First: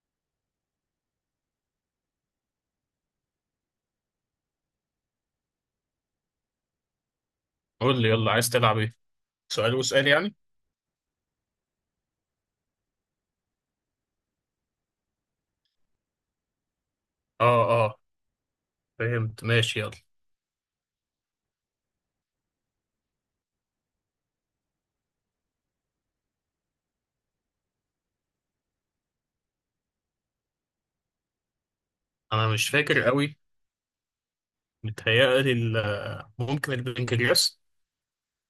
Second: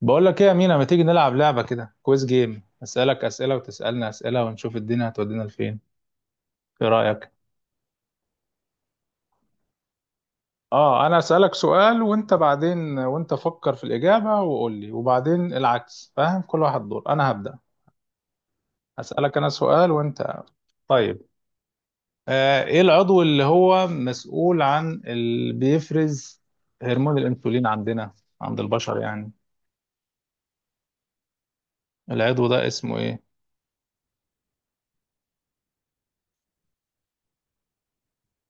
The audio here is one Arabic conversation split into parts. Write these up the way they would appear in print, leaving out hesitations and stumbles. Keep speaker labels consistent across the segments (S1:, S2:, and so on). S1: بقول لك ايه يا مينا؟ ما تيجي نلعب لعبة كده، كويز جيم، اسالك اسئلة وتسالني اسئلة ونشوف الدنيا هتودينا لفين؟ ايه رأيك؟
S2: قول لي يلا، عايز تلعب ايه؟ سؤال وسؤال يعني؟
S1: اه انا اسالك سؤال وانت بعدين، وانت فكر في الإجابة وقول لي، وبعدين العكس. فاهم؟ كل واحد دور، انا هبدأ
S2: اه اه.
S1: اسالك
S2: فهمت،
S1: انا
S2: ماشي
S1: سؤال
S2: يلا.
S1: وانت. طيب. ايه العضو اللي هو مسؤول عن اللي بيفرز هرمون الانسولين عندنا، عند البشر يعني؟ العضو
S2: انا
S1: ده
S2: مش
S1: اسمه
S2: فاكر
S1: ايه؟
S2: قوي. متهيألي ممكن البنكرياس.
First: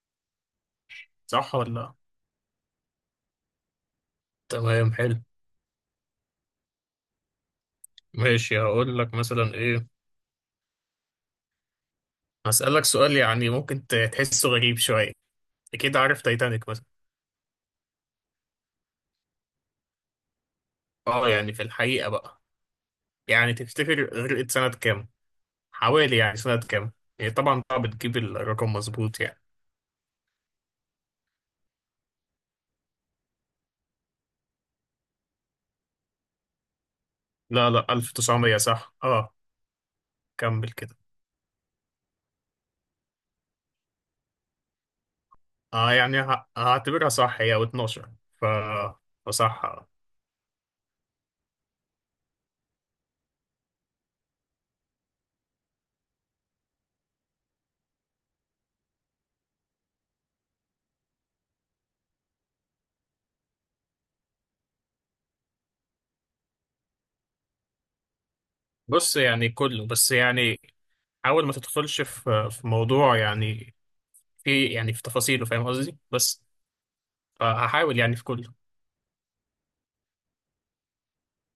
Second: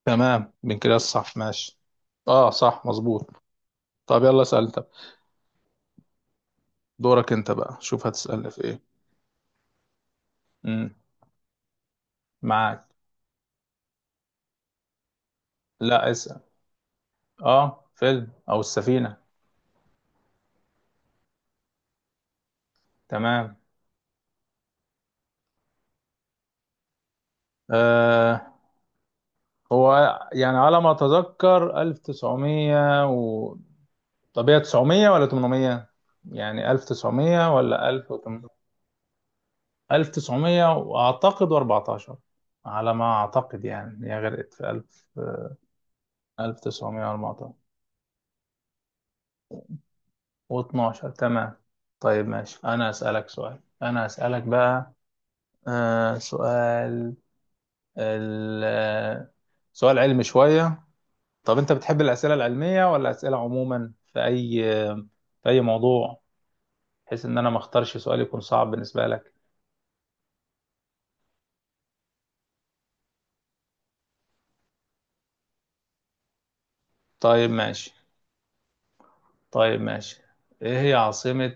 S1: تمام، بنكرياس، صح
S2: صح
S1: ماشي.
S2: ولا؟
S1: اه صح مظبوط. طب يلا اسال،
S2: تمام، حلو.
S1: دورك انت بقى، شوف هتسألني
S2: ماشي،
S1: في ايه.
S2: هقول لك مثلا ايه.
S1: امم
S2: هسألك
S1: معاك.
S2: سؤال، يعني ممكن تحسه غريب شوية. اكيد
S1: لا
S2: عارف
S1: اسأل.
S2: تايتانيك مثلا.
S1: اه، فيلم او السفينة.
S2: اه يعني في الحقيقة بقى، يعني
S1: تمام.
S2: تفتكر غرقت سنة كام؟ حوالي يعني سنة كام؟ هي طبعا صعب تجيب
S1: آه
S2: الرقم مظبوط يعني.
S1: هو يعني على ما اتذكر 1900 و... طب هي 900 ولا 800؟ يعني 1900
S2: لا
S1: ولا
S2: لا، 1900
S1: 1800؟
S2: صح اه. كمل
S1: 1900
S2: كده.
S1: واعتقد 14. على ما اعتقد يعني هي غرقت في 1000.
S2: اه يعني هعتبرها صح،
S1: 1914
S2: هي و12. ف فصح.
S1: و12. تمام. طيب ماشي، انا اسالك بقى. آه، سؤال. ال- سؤال علمي شوية. طب أنت بتحب الأسئلة العلمية ولا أسئلة عموما في أي موضوع؟ بحيث إن أنا ما أختارش سؤال يكون صعب بالنسبة
S2: بص
S1: لك.
S2: يعني كله، بس يعني حاول ما تدخلش في موضوع يعني، في يعني في تفاصيله، فاهم قصدي؟ بس
S1: طيب ماشي.
S2: فهحاول يعني في كله.
S1: طيب ماشي. إيه هي عاصمة،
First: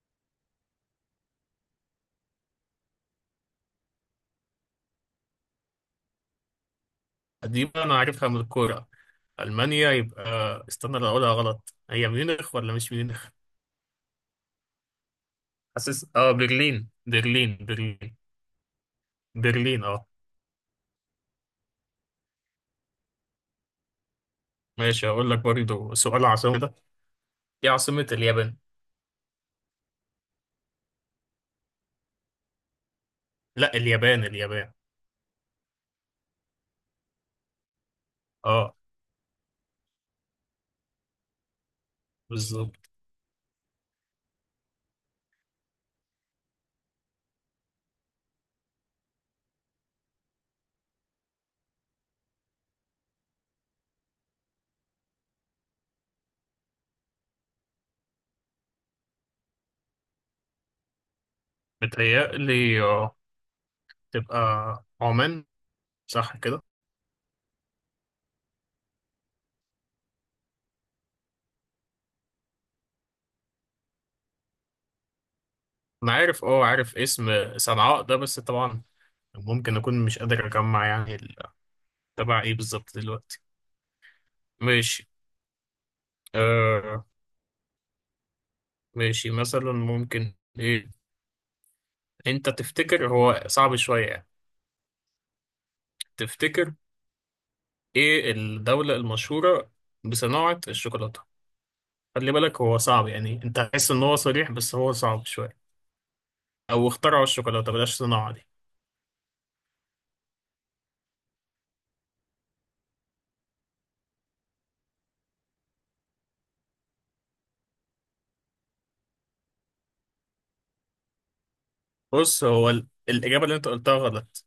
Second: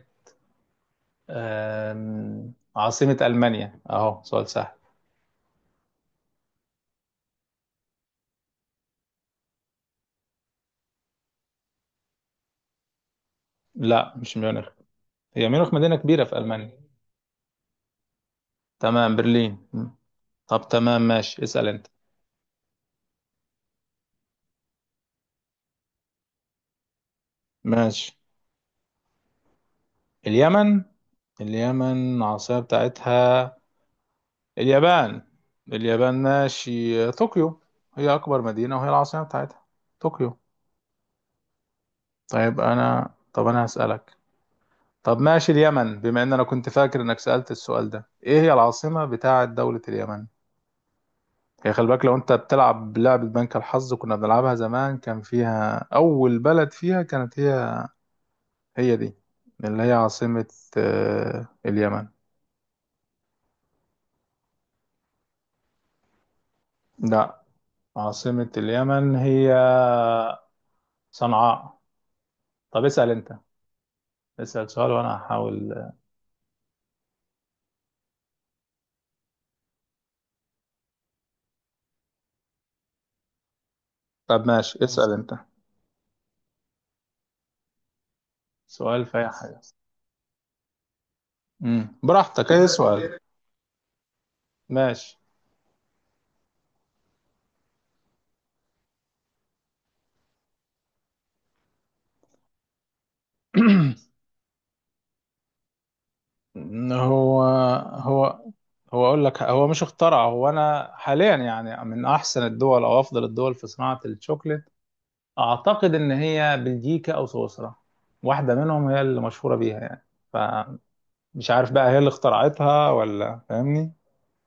S1: عاصمة ألمانيا؟ أهو سؤال سهل.
S2: دي بقى انا عارفها من الكوره. المانيا يبقى، استنى لو اقولها غلط، هي ميونخ ولا مش ميونخ؟
S1: لا مش ميونخ، هي ميونخ مدينة
S2: حاسس
S1: كبيرة في ألمانيا.
S2: برلين، برلين، برلين.
S1: تمام برلين.
S2: برلين اه.
S1: طب تمام ماشي، اسأل أنت.
S2: ماشي، هقول لك برضه سؤال عاصمة ده. ايه عاصمة
S1: ماشي،
S2: اليابان؟
S1: اليمن؟ اليمن عاصمة بتاعتها؟
S2: لا، اليابان اليابان.
S1: اليابان. اليابان ماشي، طوكيو. هي أكبر
S2: اه
S1: مدينة وهي العاصمة بتاعتها، طوكيو. طيب
S2: بالظبط.
S1: أنا، طب أنا هسألك. طب ماشي، اليمن بما إن أنا كنت فاكر إنك سألت السؤال ده، إيه هي العاصمة بتاعة دولة اليمن؟ هي، خلي بالك لو أنت بتلعب لعبة بنك الحظ كنا بنلعبها زمان، كان فيها أول بلد فيها كانت هي، هي دي اللي هي عاصمة، اليمن.
S2: متهيألي تبقى عمان. صح كده؟
S1: لا، عاصمة اليمن هي صنعاء. طب اسأل أنت، اسأل سؤال وأنا هحاول.
S2: انا عارف عارف اسم صنعاء ده، بس طبعا ممكن اكون مش قادر اجمع يعني تبع ايه بالظبط دلوقتي.
S1: طب ماشي
S2: ماشي
S1: اسأل انت،
S2: آه.
S1: سؤال في اي
S2: ماشي،
S1: حاجة.
S2: مثلا ممكن ايه. انت
S1: براحتك، اي سؤال.
S2: تفتكر هو صعب شوية يعني؟
S1: ماشي.
S2: تفتكر؟ ايه الدولة المشهورة بصناعة الشوكولاتة؟ خلي بالك، هو صعب يعني، انت هتحس ان هو صريح بس هو صعب شوية. او اخترعوا
S1: هو
S2: الشوكولاتة، بلاش
S1: هو
S2: صناعة دي.
S1: هو اقول لك، هو مش اخترع. هو انا حاليا يعني من احسن الدول او افضل الدول في صناعة الشوكليت اعتقد ان هي بلجيكا او سويسرا. واحدة منهم هي اللي مشهورة بيها يعني. فمش عارف بقى هي اللي
S2: بص هو
S1: اخترعتها، ولا
S2: الإجابة اللي انت
S1: فاهمني؟
S2: قلتها غلط.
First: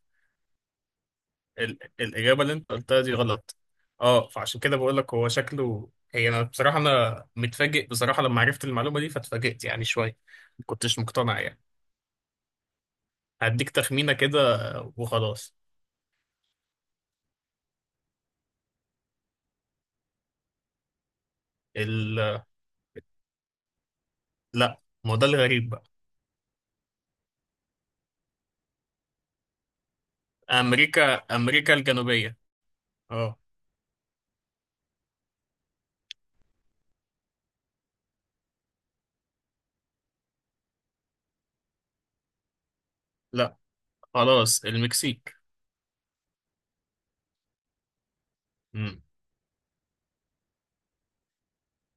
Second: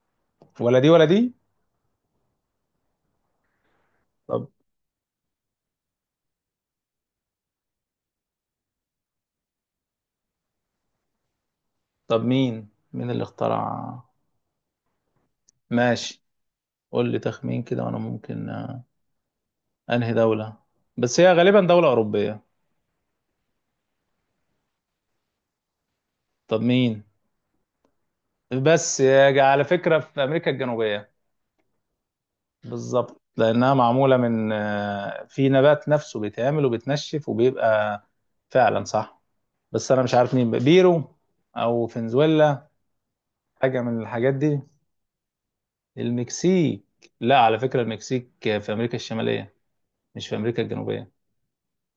S1: ولا دي ولا دي.
S2: الإجابة اللي أنت قلتها دي غلط.
S1: طب،
S2: فعشان كده بقول لك، هو شكله هي، أنا بصراحة، أنا متفاجئ بصراحة لما عرفت المعلومة دي، فاتفاجئت يعني شوية. ما كنتش مقتنع يعني.
S1: طب مين اللي
S2: هديك
S1: اخترع؟
S2: تخمينة كده وخلاص.
S1: ماشي، قول لي تخمين كده وانا ممكن. انهي دولة؟ بس هي غالبا دولة أوروبية.
S2: ال... لا، ما هو ده الغريب بقى.
S1: طب مين؟ على فكرة، في أمريكا الجنوبية.
S2: أمريكا أمريكا الجنوبية.
S1: بالظبط،
S2: أه.
S1: لأنها معمولة من، في نبات نفسه بيتعمل وبيتنشف وبيبقى. فعلا صح. بس أنا مش عارف مين بقى، بيرو أو فنزويلا،
S2: لا
S1: حاجة من الحاجات دي.
S2: خلاص، المكسيك.
S1: المكسيك؟ لا على فكرة المكسيك في أمريكا
S2: مم.
S1: الشمالية، مش في أمريكا الجنوبية.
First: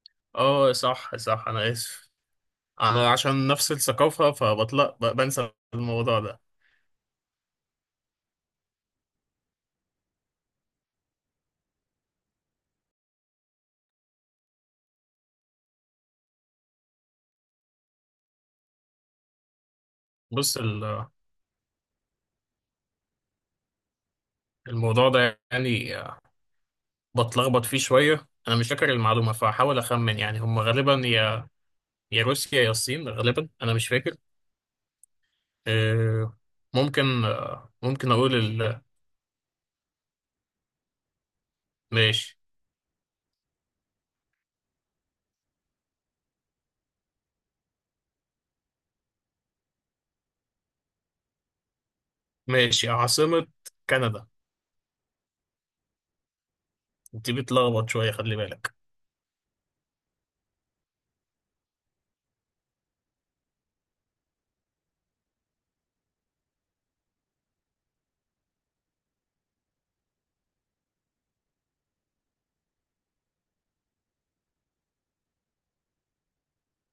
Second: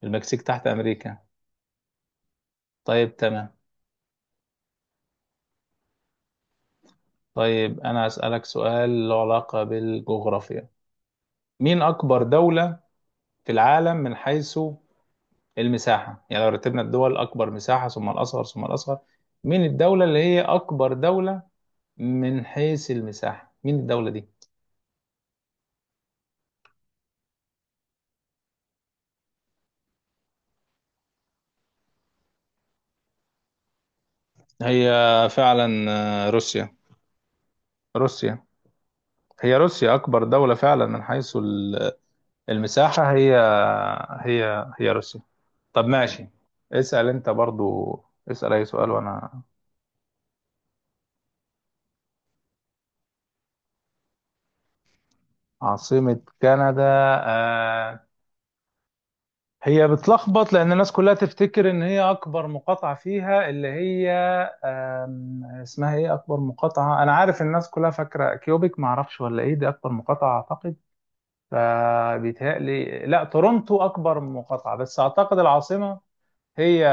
S1: المكسيك تحت
S2: أه، صح
S1: أمريكا.
S2: صح، أنا آسف. أنا
S1: طيب
S2: عشان
S1: تمام.
S2: نفس الثقافة فبطلق بنسى الموضوع ده.
S1: طيب أنا أسألك سؤال له علاقة بالجغرافيا، مين أكبر دولة في العالم من حيث المساحة؟ يعني لو رتبنا الدول أكبر مساحة ثم الأصغر ثم الأصغر، مين الدولة اللي هي
S2: بص
S1: أكبر دولة من حيث المساحة؟ مين الدولة دي؟
S2: الموضوع ده يعني بتلخبط فيه شوية، أنا مش فاكر المعلومة، فهحاول أخمن، يعني هم غالبا يا روسيا يا الصين، غالبا أنا مش فاكر.
S1: هي فعلا،
S2: آه،
S1: روسيا.
S2: ممكن أقول.
S1: روسيا، هي روسيا أكبر دولة فعلا من حيث
S2: ماشي.
S1: المساحة. هي روسيا. طب ماشي، اسأل أنت برضو، اسأل أي سؤال وأنا.
S2: ماشي، عاصمة كندا.
S1: عاصمة كندا؟
S2: دي بتلخبط
S1: آه،
S2: شوية، خلي بالك.
S1: هي بتلخبط لان الناس كلها تفتكر ان هي اكبر مقاطعه فيها اللي هي، اسمها ايه اكبر مقاطعه، انا عارف الناس كلها فاكره كيوبيك، ما اعرفش ولا ايه دي اكبر مقاطعه اعتقد. فبيتهيألي لا، تورونتو اكبر مقاطعه، بس اعتقد العاصمه هي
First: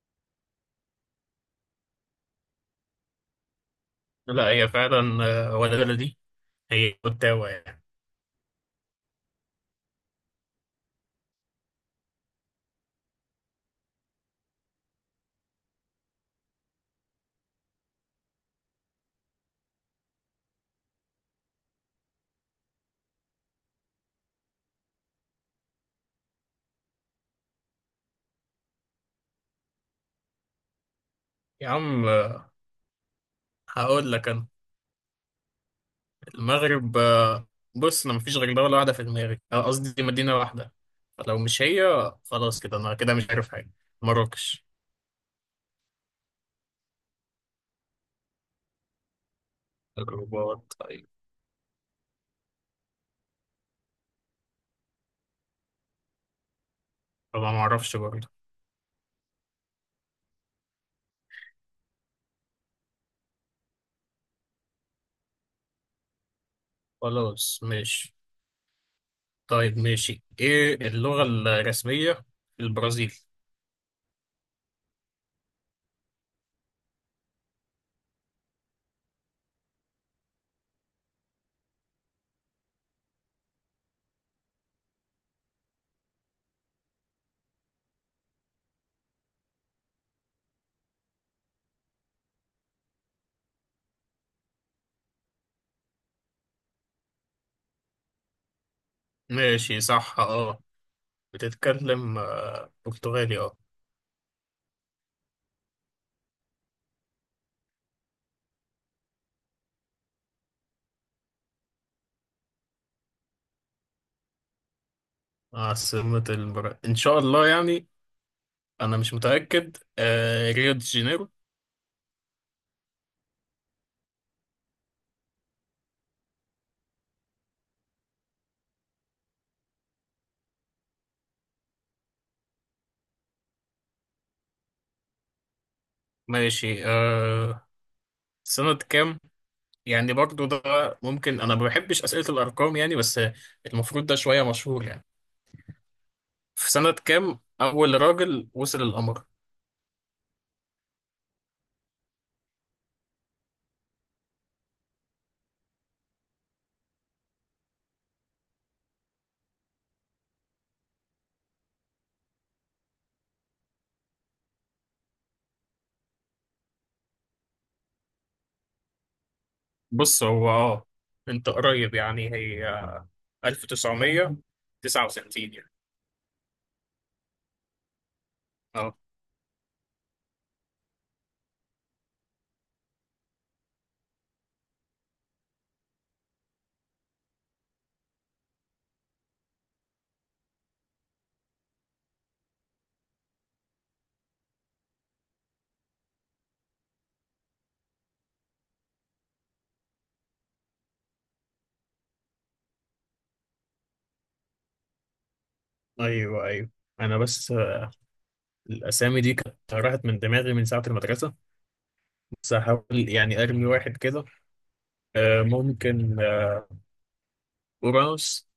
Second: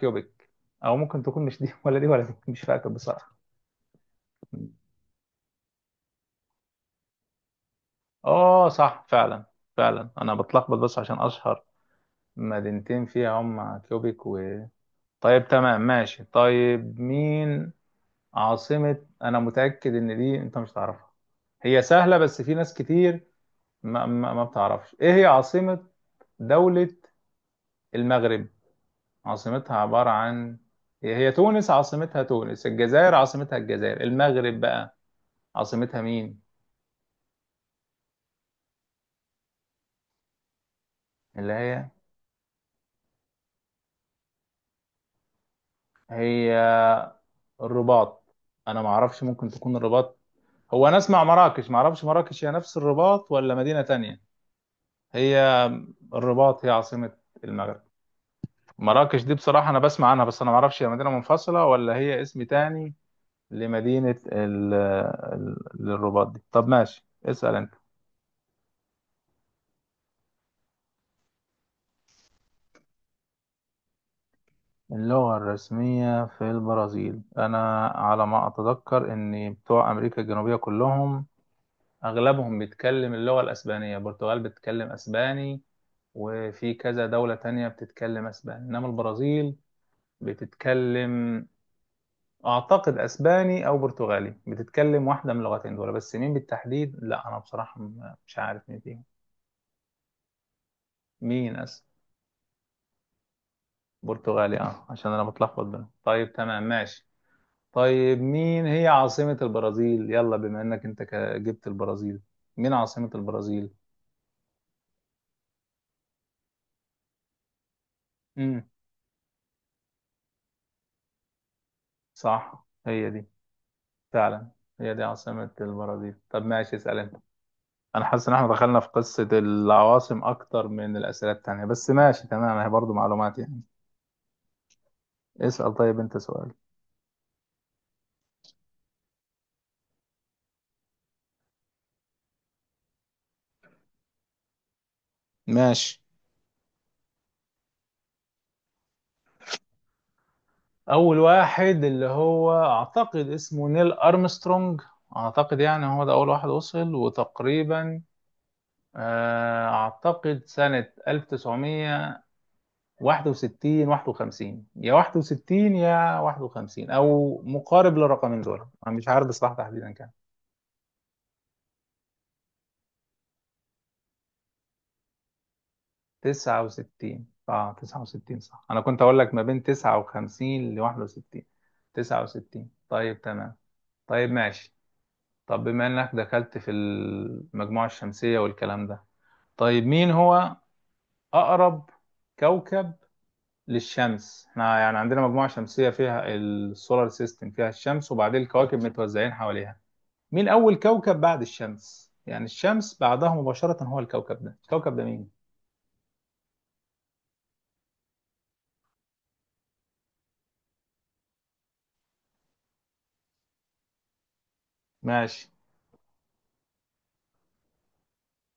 S1: كيوبيك، او ممكن تكون مش دي ولا دي ولا دي، مش فاكر بصراحه.
S2: لا هي فعلا. ولا بلدي، هي أوتاوا يعني.
S1: اه صح فعلا. فعلا انا بتلخبط بس عشان اشهر مدينتين فيها هم كيوبيك و... طيب تمام ماشي. طيب مين عاصمة، أنا متأكد إن دي أنت مش تعرفها، هي سهلة بس في ناس كتير ما بتعرفش، إيه هي عاصمة دولة المغرب؟ عاصمتها عبارة عن، هي هي
S2: يا
S1: تونس
S2: عم
S1: عاصمتها تونس، الجزائر عاصمتها الجزائر،
S2: هقول لك أنا.
S1: المغرب بقى عاصمتها مين؟
S2: المغرب بص، أنا مفيش غير دولة واحدة في دماغي، قصدي مدينة واحدة. فلو
S1: اللي
S2: مش
S1: هي،
S2: هي خلاص كده، أنا كده مش عارف حاجة. مراكش.
S1: هي الرباط. أنا ما أعرفش، ممكن تكون الرباط.
S2: الرباط.
S1: هو أنا أسمع مراكش، ما أعرفش مراكش هي نفس الرباط ولا مدينة تانية. هي الرباط هي عاصمة
S2: طبعا ما
S1: المغرب.
S2: اعرفش برضه.
S1: مراكش دي بصراحة أنا بسمع عنها بس أنا معرفش هي مدينة منفصلة ولا هي اسم تاني لمدينة للرباط دي. طب ماشي اسأل
S2: خلاص
S1: أنت.
S2: ماشي. طيب ماشي، ايه اللغة الرسمية في البرازيل؟
S1: اللغة الرسمية في البرازيل؟ أنا على ما أتذكر إن بتوع أمريكا الجنوبية كلهم أغلبهم بيتكلم اللغة الأسبانية، البرتغال بتتكلم أسباني وفي كذا دولة تانية بتتكلم أسباني، إنما البرازيل بتتكلم، أعتقد أسباني أو برتغالي، بتتكلم واحدة من اللغتين دول، بس مين بالتحديد لا أنا بصراحة مش عارف مين فيهم.
S2: ماشي صح اه.
S1: مين أس...
S2: بتتكلم برتغالي اه.
S1: برتغالي، أه، عشان أنا بتلخبط بينهم. طيب تمام ماشي. طيب مين هي عاصمة البرازيل، يلا بما إنك أنت جبت البرازيل، مين عاصمة البرازيل؟
S2: عاصمة البرازيل ان شاء الله يعني،
S1: امم
S2: انا مش متأكد ريو دي جانيرو.
S1: صح، هي دي فعلا، هي دي عاصمة البرازيل. طب ماشي، اسأل أنت. أنا حاسس إن إحنا دخلنا في قصة العواصم أكتر من الأسئلة التانية، بس ماشي تمام هي برضو معلومات يعني. اسأل طيب أنت سؤال.
S2: ماشي آه. سنة كام يعني برضه ده، ممكن انا ما بحبش أسئلة الارقام يعني، بس المفروض ده شوية مشهور يعني.
S1: ماشي،
S2: في سنة كام اول راجل وصل القمر؟
S1: اول واحد اللي هو اعتقد اسمه نيل ارمسترونج، اعتقد يعني هو ده اول واحد وصل، وتقريبا اعتقد سنة 1961. 51 يا 61 يا 51، او مقارب للرقمين دول، انا مش عارف بصراحة تحديدا كام.
S2: بص هو انت قريب يعني، هي 1969 يعني.
S1: 69، اه 69 صح، انا
S2: اه،
S1: كنت اقول لك ما بين 59 ل 61. 69. طيب تمام. طيب ماشي. طب بما انك دخلت في المجموعة الشمسية والكلام ده، طيب مين هو اقرب كوكب للشمس؟ احنا يعني عندنا مجموعة شمسية فيها السولار سيستم، فيها الشمس وبعدين الكواكب متوزعين حواليها. مين اول كوكب بعد الشمس؟ يعني الشمس بعدها مباشرة هو الكوكب ده، الكوكب ده مين؟
S2: ايوه ايوه. انا بس الاسامي دي كانت راحت من دماغي من ساعه المدرسه، بس هحاول يعني ارمي واحد كده.
S1: ماشي.
S2: ممكن اورانوس.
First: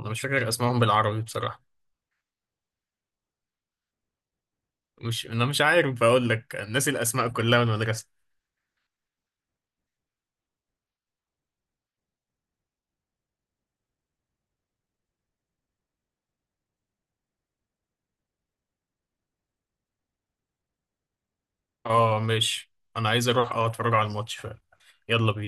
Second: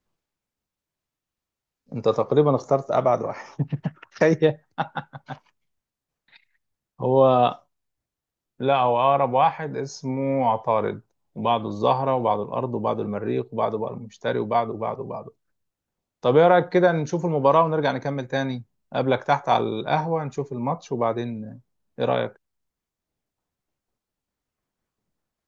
S2: انا مش فاكر اسمائهم بالعربي بصراحه.
S1: انت تقريبا اخترت ابعد واحد. تخيل.
S2: مش انا مش عارف اقول لك، الناس الاسماء
S1: هو،
S2: كلها من المدرسه.
S1: لا هو اقرب واحد اسمه عطارد، وبعده الزهرة وبعده الارض وبعده المريخ وبعده بقى المشتري وبعده وبعده وبعده. طب ايه رايك كده نشوف المباراه ونرجع نكمل تاني؟ قبلك تحت على القهوه نشوف الماتش وبعدين. ايه
S2: اه
S1: رايك؟
S2: ماشي. انا عايز اروح اتفرج على الماتش فعلا. يلا بينا.